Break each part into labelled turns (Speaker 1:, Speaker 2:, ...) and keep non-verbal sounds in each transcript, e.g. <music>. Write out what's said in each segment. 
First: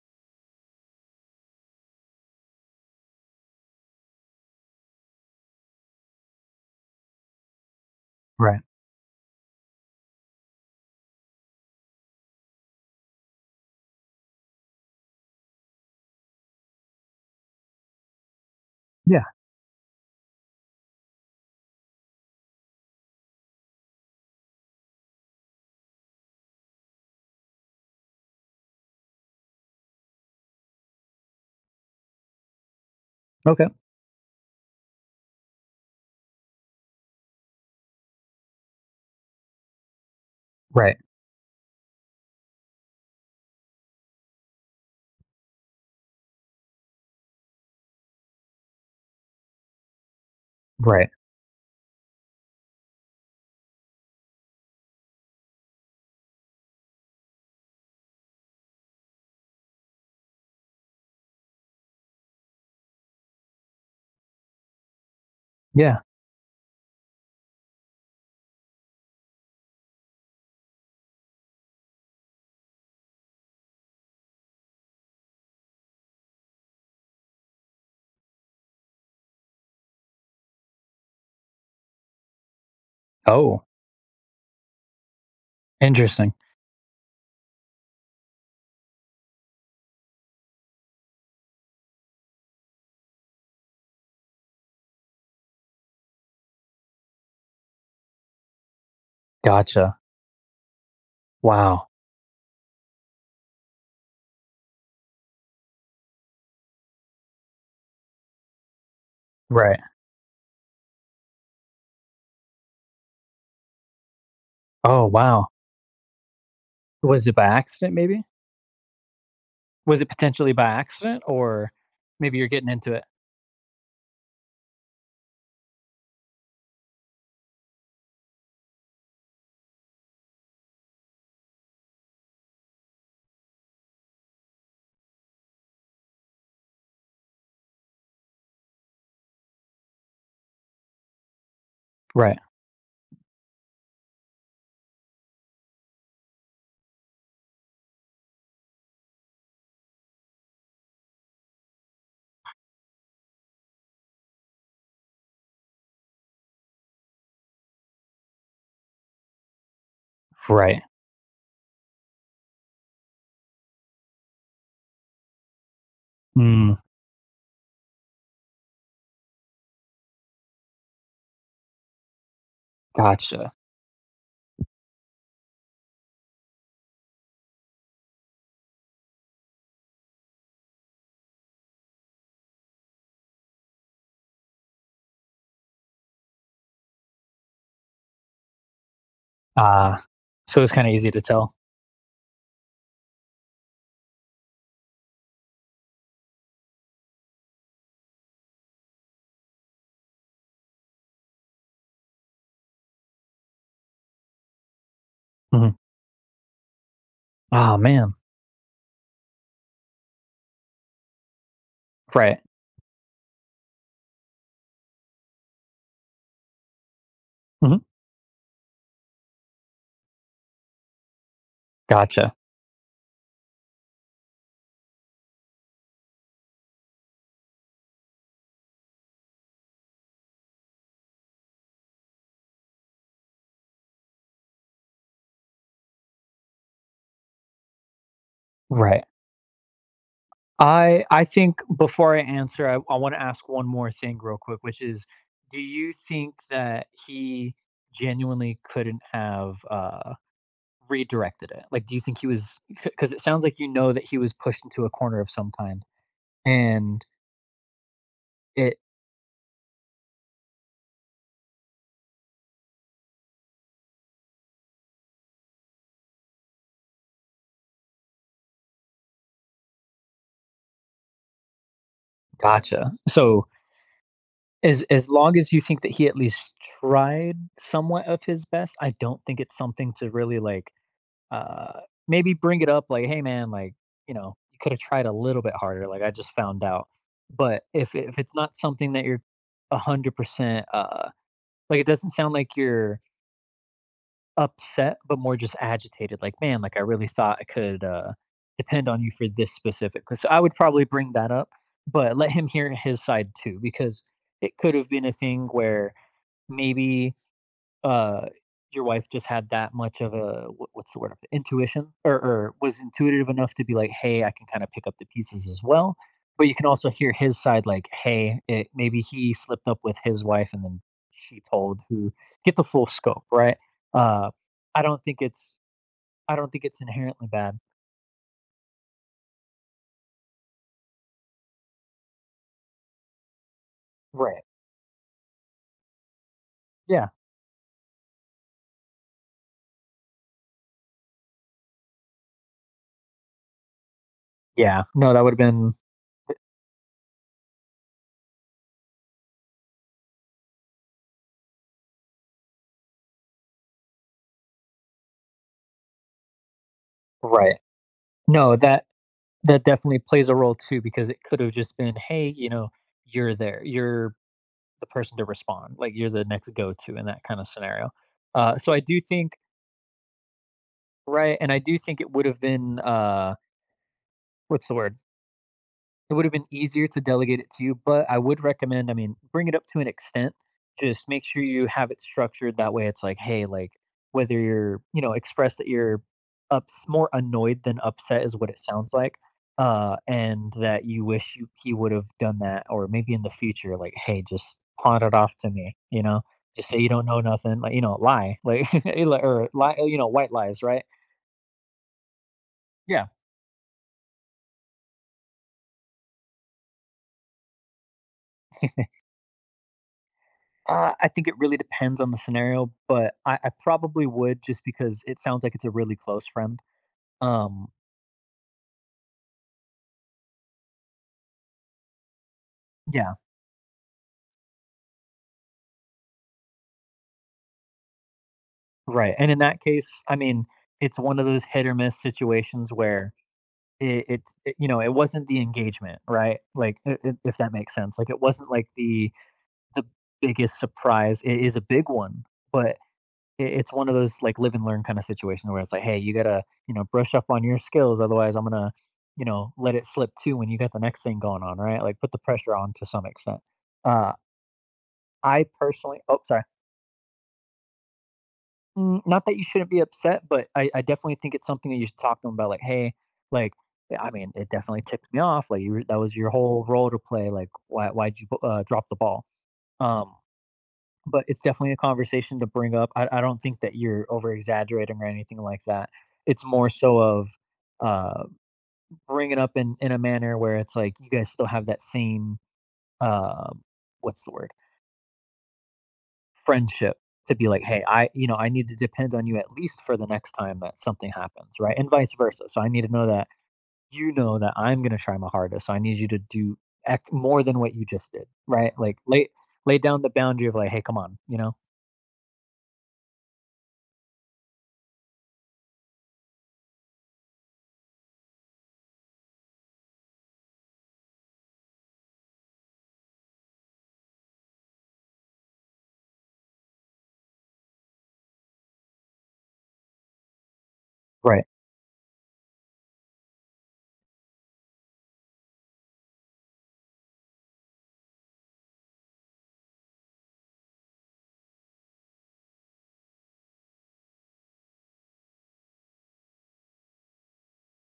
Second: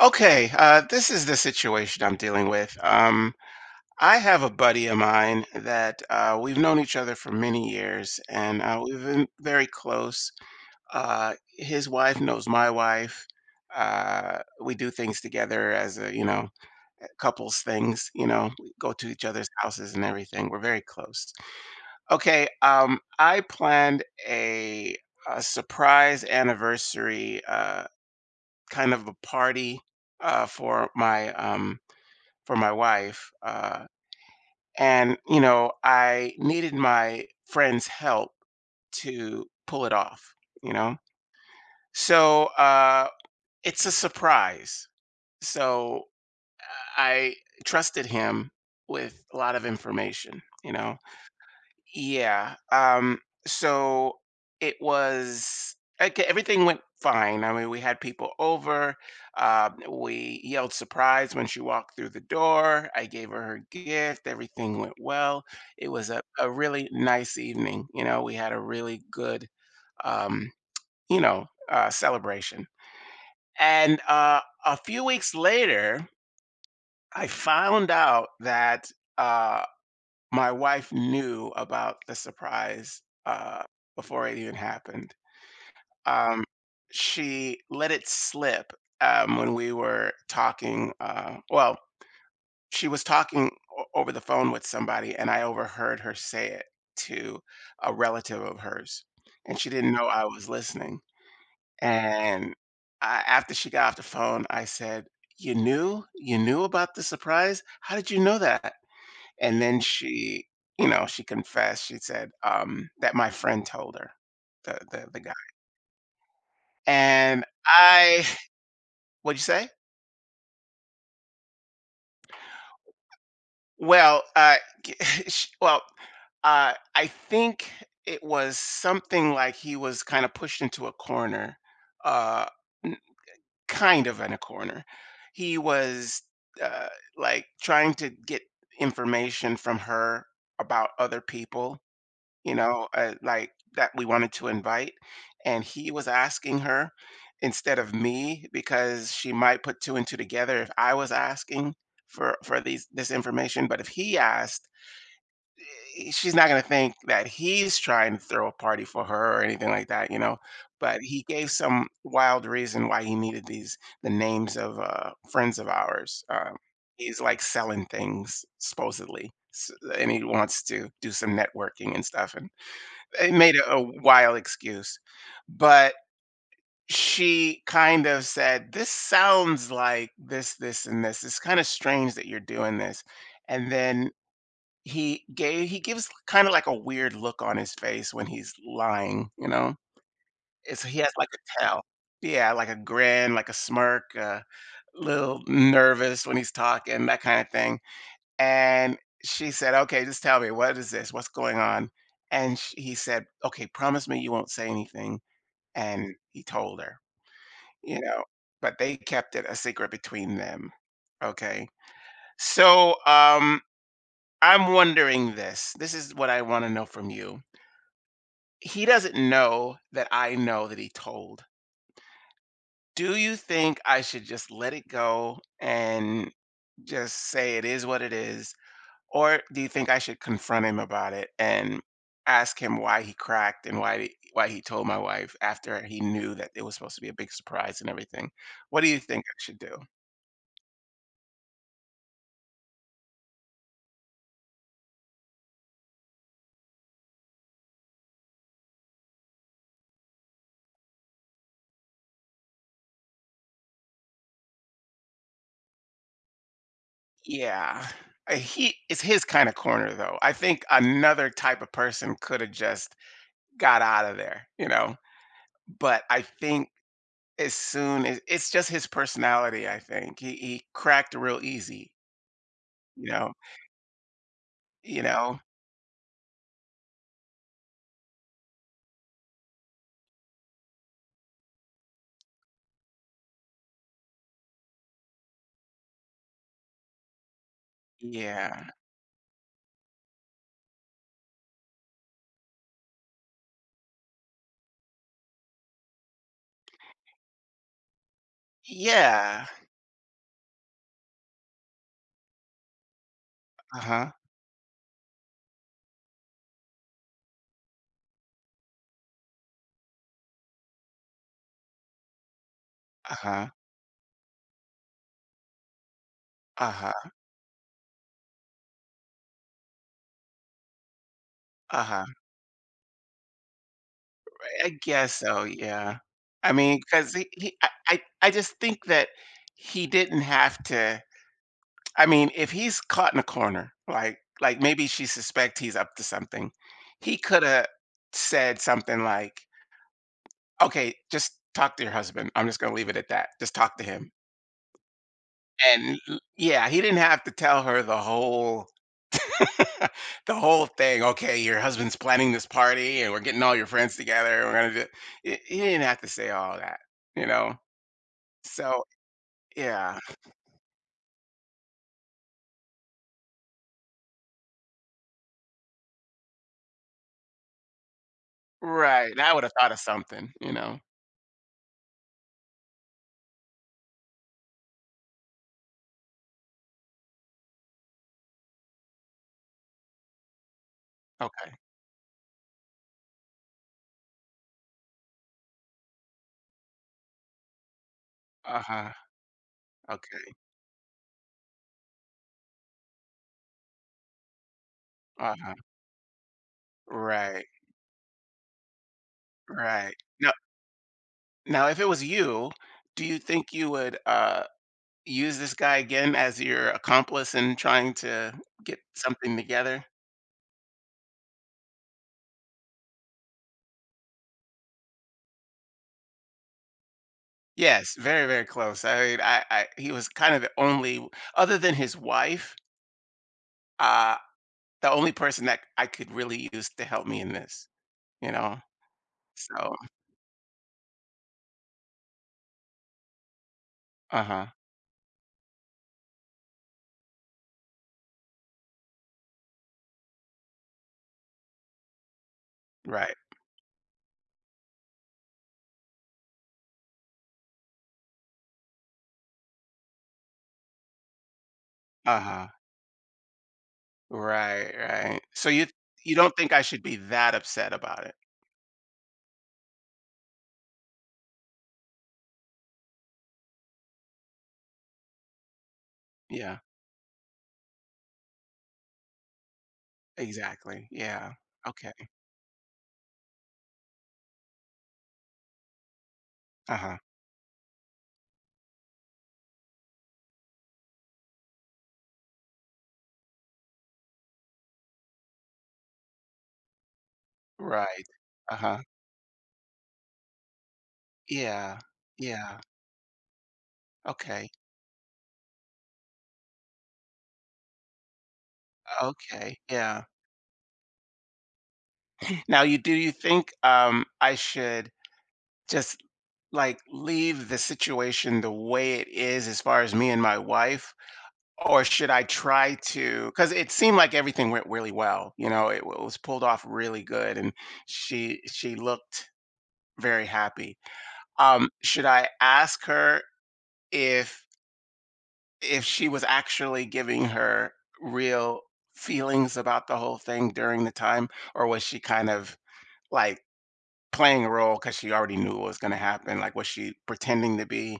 Speaker 1: Okay, this is the situation I'm dealing with. I have a buddy of mine that we've known each other for many years,
Speaker 2: Right.
Speaker 1: and we've been very close. His wife knows my wife. We do things together as a, you know, eh, couples things. You know, we go to each
Speaker 2: Yeah.
Speaker 1: other's houses and everything. We're very close. Okay, I planned a surprise anniversary, kind of a party uh, for my um, for my wife,
Speaker 2: Okay.
Speaker 1: and, you know, I needed my friend's help to pull it off, you know?
Speaker 2: Right.
Speaker 1: So, it's a surprise. So, I trusted him with a lot of information, you know?
Speaker 2: Right.
Speaker 1: Yeah. So it was okay, everything went fine. I mean, we had people over. We yelled surprise when she walked through the door. I gave her her gift. Everything went well. It
Speaker 2: Yeah.
Speaker 1: was a really nice evening. You know, we had a really good, um, celebration. And a few weeks later, I found out that. uh, my wife knew about the surprise
Speaker 2: Oh,
Speaker 1: before it even happened.
Speaker 2: interesting.
Speaker 1: Um, she let it slip when we were talking. Well, she was talking over the phone with somebody, and I overheard her say it to a relative of hers, and she didn't
Speaker 2: Gotcha.
Speaker 1: know I was listening.
Speaker 2: Wow.
Speaker 1: And after she got off the phone, I said, "You knew? You knew about the surprise? How did you know that?" And
Speaker 2: Right.
Speaker 1: then she she confessed. She said, that my friend told her, the
Speaker 2: Oh,
Speaker 1: the the guy.
Speaker 2: wow. Was it
Speaker 1: And
Speaker 2: by accident maybe?
Speaker 1: I <laughs> what'd you say?
Speaker 2: Was it potentially by accident, or maybe you're getting into it?
Speaker 1: Well, <laughs> sh well, I think it was something like he was kinda pushed into a corner, uh, n kind of in a corner. He was, uh, like, trying to get information from her about other people,
Speaker 2: Right.
Speaker 1: you know, like that we wanted to invite. And he was asking her instead of me because she might put two and two together if I was asking for these this information. But if he asked, she's not going to think that he's trying to throw a party for her or anything like that, you know.
Speaker 2: Right.
Speaker 1: But he gave some wild reason why he needed the names of friends of ours.
Speaker 2: Mm,
Speaker 1: He's like selling things supposedly, and he wants to do some networking and stuff. And it
Speaker 2: gotcha.
Speaker 1: made a wild excuse, but she kind of said, "This sounds like this, and this. It's kind of strange that you're doing this." And then he gives kind of like a weird look on his face when he's lying, you know?
Speaker 2: Ah, so it's
Speaker 1: It's
Speaker 2: kinda
Speaker 1: he
Speaker 2: easy
Speaker 1: has
Speaker 2: to
Speaker 1: like a
Speaker 2: tell.
Speaker 1: tell. Yeah, like a grin, like a smirk, a little nervous when he's talking, that kind of thing. And she said, "Okay, just tell me, what is this? What's going on?" And sh he said, "Okay, promise me you won't say anything."
Speaker 2: Mhm.
Speaker 1: And he told her,
Speaker 2: Aw,
Speaker 1: you
Speaker 2: man.
Speaker 1: know, but they kept it a secret between them. Okay.
Speaker 2: Right.
Speaker 1: So, I'm wondering this. This is what I want to know from you.
Speaker 2: Mhm.
Speaker 1: He doesn't know that I know that he told.
Speaker 2: Gotcha.
Speaker 1: Do you think I should just let it go and just say it is what it is? Or do you think I should confront him about it and ask him why he cracked and why he told my wife after he knew that it was supposed to be a big surprise and everything? What do you
Speaker 2: Right.
Speaker 1: think I should do?
Speaker 2: I think before I answer, I want to ask one more thing real quick, which is, do you think that he genuinely couldn't have redirected it? Like, do you think he was? Because it sounds like you know that he was pushed into a corner of some kind, and
Speaker 1: Yeah. He
Speaker 2: it
Speaker 1: it's his kind of corner though. I think another type of person could have just got out of there, you know. But I think as soon as it's just his personality, I think. He cracked real easy,
Speaker 2: gotcha.
Speaker 1: you know.
Speaker 2: So
Speaker 1: You
Speaker 2: as long
Speaker 1: know?
Speaker 2: as you think that he at least tried somewhat of his best, I don't think it's something to really like Uh, maybe bring it up like, "Hey, man, like, you know, you could have tried a little bit harder. Like, I just found out." But if it's not
Speaker 1: Yeah.
Speaker 2: something that you're 100%, like, it doesn't sound like you're upset, but more just agitated. Like, "Man, like, I really thought I could, depend on you for
Speaker 1: Yeah.
Speaker 2: this specific. So I would probably bring that up, but let him hear his side too, because
Speaker 1: Uh-huh.
Speaker 2: it could have been a thing where maybe uh, your wife just had that much of a wha what's the word? Intuition, or was intuitive
Speaker 1: Uh-huh.
Speaker 2: enough to be like, "Hey, I can kinda pick up the pieces as well." But you can also
Speaker 1: Uh-huh.
Speaker 2: hear his side like, "Hey, it maybe he slipped up with his wife and then she told
Speaker 1: Uh-huh.
Speaker 2: who." Get the full scope, right? Uh,
Speaker 1: I
Speaker 2: I don't
Speaker 1: guess
Speaker 2: think
Speaker 1: so,
Speaker 2: it's
Speaker 1: yeah.
Speaker 2: I don't
Speaker 1: I
Speaker 2: think
Speaker 1: mean,
Speaker 2: it's
Speaker 1: because
Speaker 2: inherently
Speaker 1: he
Speaker 2: bad.
Speaker 1: I just think that he didn't have to I mean, if he's caught in a corner,
Speaker 2: Right.
Speaker 1: like maybe she suspect he's up to something,
Speaker 2: Yeah.
Speaker 1: he coulda said something like, "Okay, just talk to your husband. I'm just gonna leave it at that. Just talk to him."
Speaker 2: Yeah. No, that would've been
Speaker 1: And l yeah, he didn't have to tell her the whole <laughs> the whole thing, "Okay, your husband's planning this party, and we're getting all your friends together, we're gonna do." He he didn't have to say all that, you know?
Speaker 2: Right. No,
Speaker 1: So
Speaker 2: that that
Speaker 1: yeah.
Speaker 2: definitely plays a role too, because it could've just been, "Hey, you know, you're there. You're the person to respond. Like you're the next go-to in that kind of scenario. So I do
Speaker 1: Right, I
Speaker 2: think
Speaker 1: would have thought of something, you know?
Speaker 2: right, and I do think it would have been what's the word? It would have been easier to delegate it to you, but I would recommend, I mean, bring it up to an extent. Just make sure
Speaker 1: Okay.
Speaker 2: you have it structured that way. It's like, hey, like whether you're, you know, express that you're ups more annoyed than upset is what it
Speaker 1: Uh-huh.
Speaker 2: sounds like.
Speaker 1: Okay.
Speaker 2: And that you wish you he would have done that, or maybe in the future, like, hey, just pawn it off to
Speaker 1: Uh-huh.
Speaker 2: me, you know, just say you don't know
Speaker 1: Right,
Speaker 2: nothing, like, you know, lie, like, <laughs> or lie,
Speaker 1: right.
Speaker 2: you know,
Speaker 1: Now
Speaker 2: white lies, right?
Speaker 1: now if it was you, do
Speaker 2: Yeah,
Speaker 1: you think you would, use this guy again as your accomplice in trying to get
Speaker 2: <laughs>
Speaker 1: something together?
Speaker 2: I think it really depends on the scenario, but I probably would, just because it sounds like it's a really close friend. Um,
Speaker 1: Yes, very, very close. I mean, I he was kind of the only other than his wife,
Speaker 2: yeah,
Speaker 1: uh, the only person that I could really use to help me in this, you know?
Speaker 2: right. And in that
Speaker 1: So
Speaker 2: case, I mean, it's one of those hit or miss situations where
Speaker 1: uh-huh.
Speaker 2: you know it wasn't the engagement, right? Like I- if that makes sense. Like it wasn't like the biggest surprise. It is a big one, but I
Speaker 1: Right.
Speaker 2: it's one of those, like, live and learn kinda situation where it's like, "Hey, you gotta, you know, brush up on your skills, otherwise I'm gonna, you know, let it slip too when you got the next thing going on," right? Like, put the
Speaker 1: Uh-huh.
Speaker 2: pressure on to some extent. Uh,
Speaker 1: Right, right.
Speaker 2: I
Speaker 1: So you
Speaker 2: personally
Speaker 1: you
Speaker 2: oh,
Speaker 1: don't
Speaker 2: sorry.
Speaker 1: think I should be that upset about it?
Speaker 2: Mm, not that you shouldn't be upset, but I definitely think it's something that you should talk to 'em about, like, "Hey," like, yeah, I mean, "It definitely tipped me off, like, you were that was your
Speaker 1: Yeah,
Speaker 2: whole role to play, like, why why'd you, drop the ball?" Um
Speaker 1: exactly.
Speaker 2: But
Speaker 1: Yeah.
Speaker 2: it's definitely a
Speaker 1: Okay.
Speaker 2: conversation to bring up. I don't think that you're over exaggerating or anything like that. It's more
Speaker 1: Uh-huh.
Speaker 2: so of, uh, bringing up in a manner where it's like you guys still have that same, uh, what's the word? Friendship to be like, "Hey,
Speaker 1: Right.
Speaker 2: I you know, I need to
Speaker 1: Uh-huh.
Speaker 2: depend on you at least for the next time that something happens," right?
Speaker 1: Yeah.
Speaker 2: And vice versa.
Speaker 1: Yeah.
Speaker 2: So I need to know that you know
Speaker 1: Okay.
Speaker 2: that I'm gonna try my hardest, so I need you to do ec more than what you just did, right? Like,
Speaker 1: Okay.
Speaker 2: lay down
Speaker 1: Yeah.
Speaker 2: the boundary of like, "Hey, come on," you know?
Speaker 1: <laughs> Now you do you think, I should just, like, leave the situation the way it is as far as me and my wife? Or should I try to? Because it seemed like everything went really well, you know, was pulled off really good, and she looked very happy.
Speaker 2: Right.
Speaker 1: Should I ask her if if she was actually giving her real feelings about the whole thing during the time, or was she kind of like playing a role because she already knew what was going to happen? Like, was she pretending to be,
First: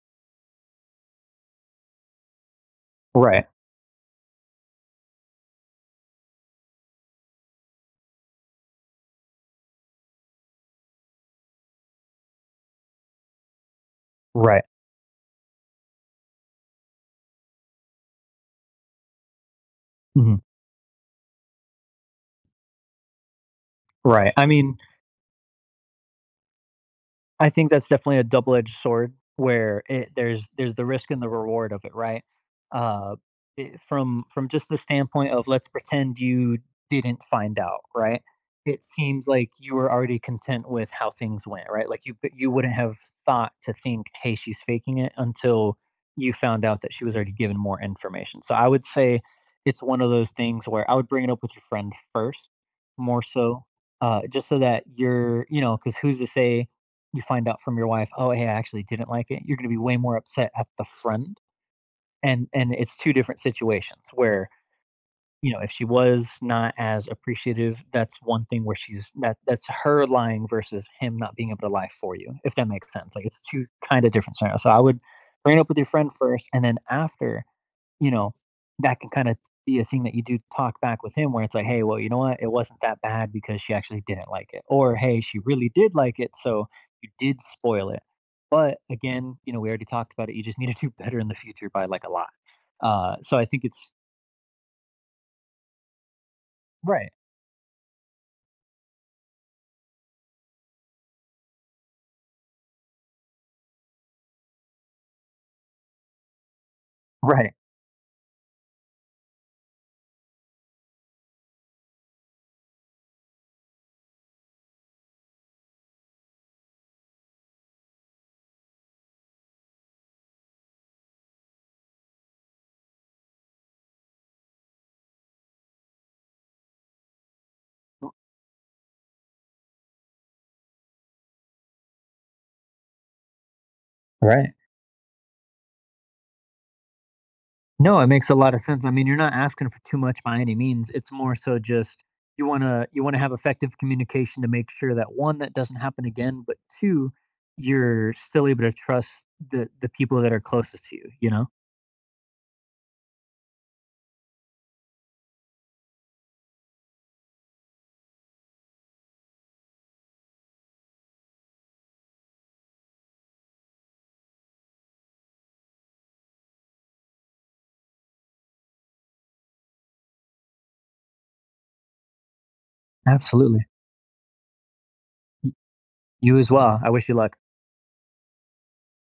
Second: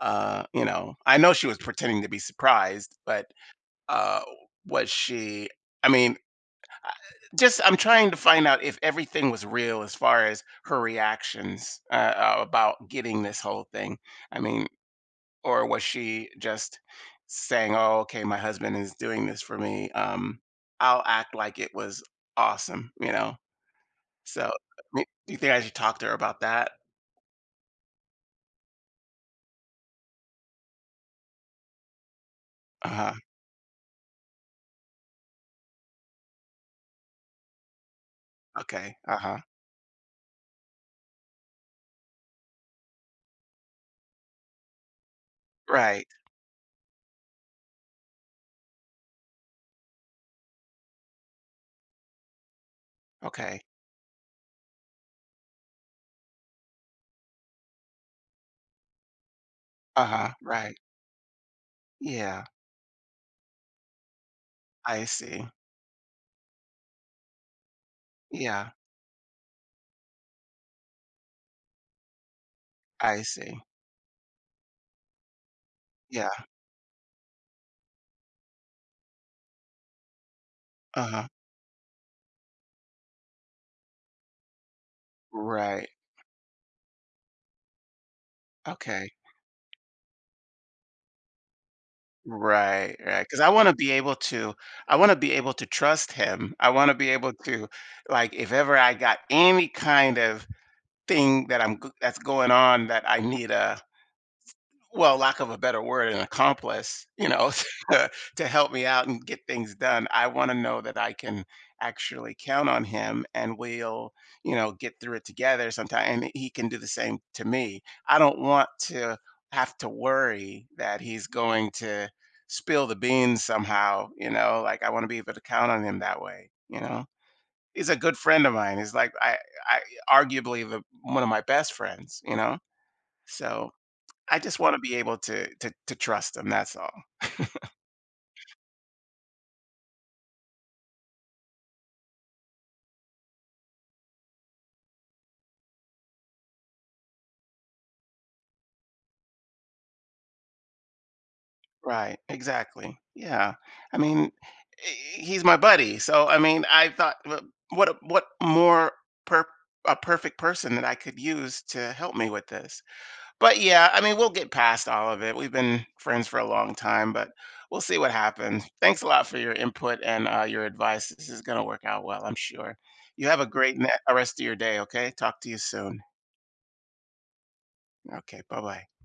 Speaker 1: you know, I know she was pretending to be surprised, but
Speaker 2: Right.
Speaker 1: uh, was she? I mean, I- just I'm trying to find out if everything was real as far as her reactions about getting this whole thing. I
Speaker 2: Right.
Speaker 1: mean, or was she just saying, "Oh, okay, my husband is doing this for me.
Speaker 2: Mhm.
Speaker 1: I'll act like it was awesome," you know?
Speaker 2: Right.
Speaker 1: So,
Speaker 2: I mean,
Speaker 1: I mean, do you think I should talk to her about that?
Speaker 2: I think that's definitely a double-edged sword where it there's the risk and the reward of it, right?
Speaker 1: Uh-huh.
Speaker 2: Uh, it, from just the standpoint of let's pretend you didn't find out, right? It
Speaker 1: Okay.
Speaker 2: seems
Speaker 1: Uh-huh.
Speaker 2: like you were already content with how things went, right? Like you wouldn't have thought to think, hey, she's faking it until
Speaker 1: Right.
Speaker 2: you found out that she was already given more information. So I would say it's one of those things where I would bring it up with your friend first, more
Speaker 1: Okay.
Speaker 2: so, just so that you're, you know, because who's to say you find out from your wife, "Oh, hey, I actually didn't like it," you're gonna be way more
Speaker 1: Uh-huh.
Speaker 2: upset at
Speaker 1: Right.
Speaker 2: the friend.
Speaker 1: Yeah.
Speaker 2: And it's 2 different situations where,
Speaker 1: I see.
Speaker 2: you know, if she was not as appreciative, that's one thing
Speaker 1: Yeah.
Speaker 2: where she's that that's her lying versus him not being able to lie for you, if that makes sense.
Speaker 1: I
Speaker 2: Like, it's
Speaker 1: see.
Speaker 2: 2 kinda different scenarios. So I would bring it up with your friend
Speaker 1: Yeah.
Speaker 2: first, and then after you know, that can kind of be a thing that you do talk back with
Speaker 1: Uh-huh.
Speaker 2: him where it's like, hey, well, you know what? It wasn't that bad because she actually didn't like it. Or, hey, she really
Speaker 1: Right.
Speaker 2: did like it. So you did spoil it. But
Speaker 1: Okay.
Speaker 2: again, you know, we already talked about it. You just need to do better in the future by like a lot.
Speaker 1: Right, right.
Speaker 2: So
Speaker 1: Because
Speaker 2: I
Speaker 1: I
Speaker 2: think
Speaker 1: wanna be
Speaker 2: it's
Speaker 1: able to I wanna be able to trust him. I wanna be
Speaker 2: right,
Speaker 1: able to like, if ever I got any kind of thing that's going on that I need a well, lack of a better word, an accomplice, you know,
Speaker 2: right,
Speaker 1: <laughs> to to help me out and get things done. I wanna know that I can actually count on him and we'll, you know, get through it together sometime, and he can do the same to me. I don't want to have to worry that he's going to spill the beans somehow, you know, like, I wanna be able to count on him that way, you know? He's a good friend of mine. He's like I arguably the one of my best friends, you know? So I
Speaker 2: right.
Speaker 1: just want to be able to to trust him, that's all.
Speaker 2: No, it makes a lot of sense. I mean, you're not asking for too much by any means. It's more so just you want to have effective communication to make sure that one that doesn't happen again, but two you're still able to trust the people that are closest to you, you know?
Speaker 1: Right, exactly. Yeah. I mean, he's my buddy. So I mean, I thought what more per a perfect person that I could use to help me with this. But yeah, I mean, we'll get past all of it. We've been friends for a long time, but we'll see what happens. Thanks a lot for your input and your advice. This is going to work out well, I'm sure. You have a
Speaker 2: Absolutely.
Speaker 1: great rest of your day, okay? Talk to
Speaker 2: Y-
Speaker 1: you soon.
Speaker 2: You as well. I wish you luck.
Speaker 1: Okay, bye bye.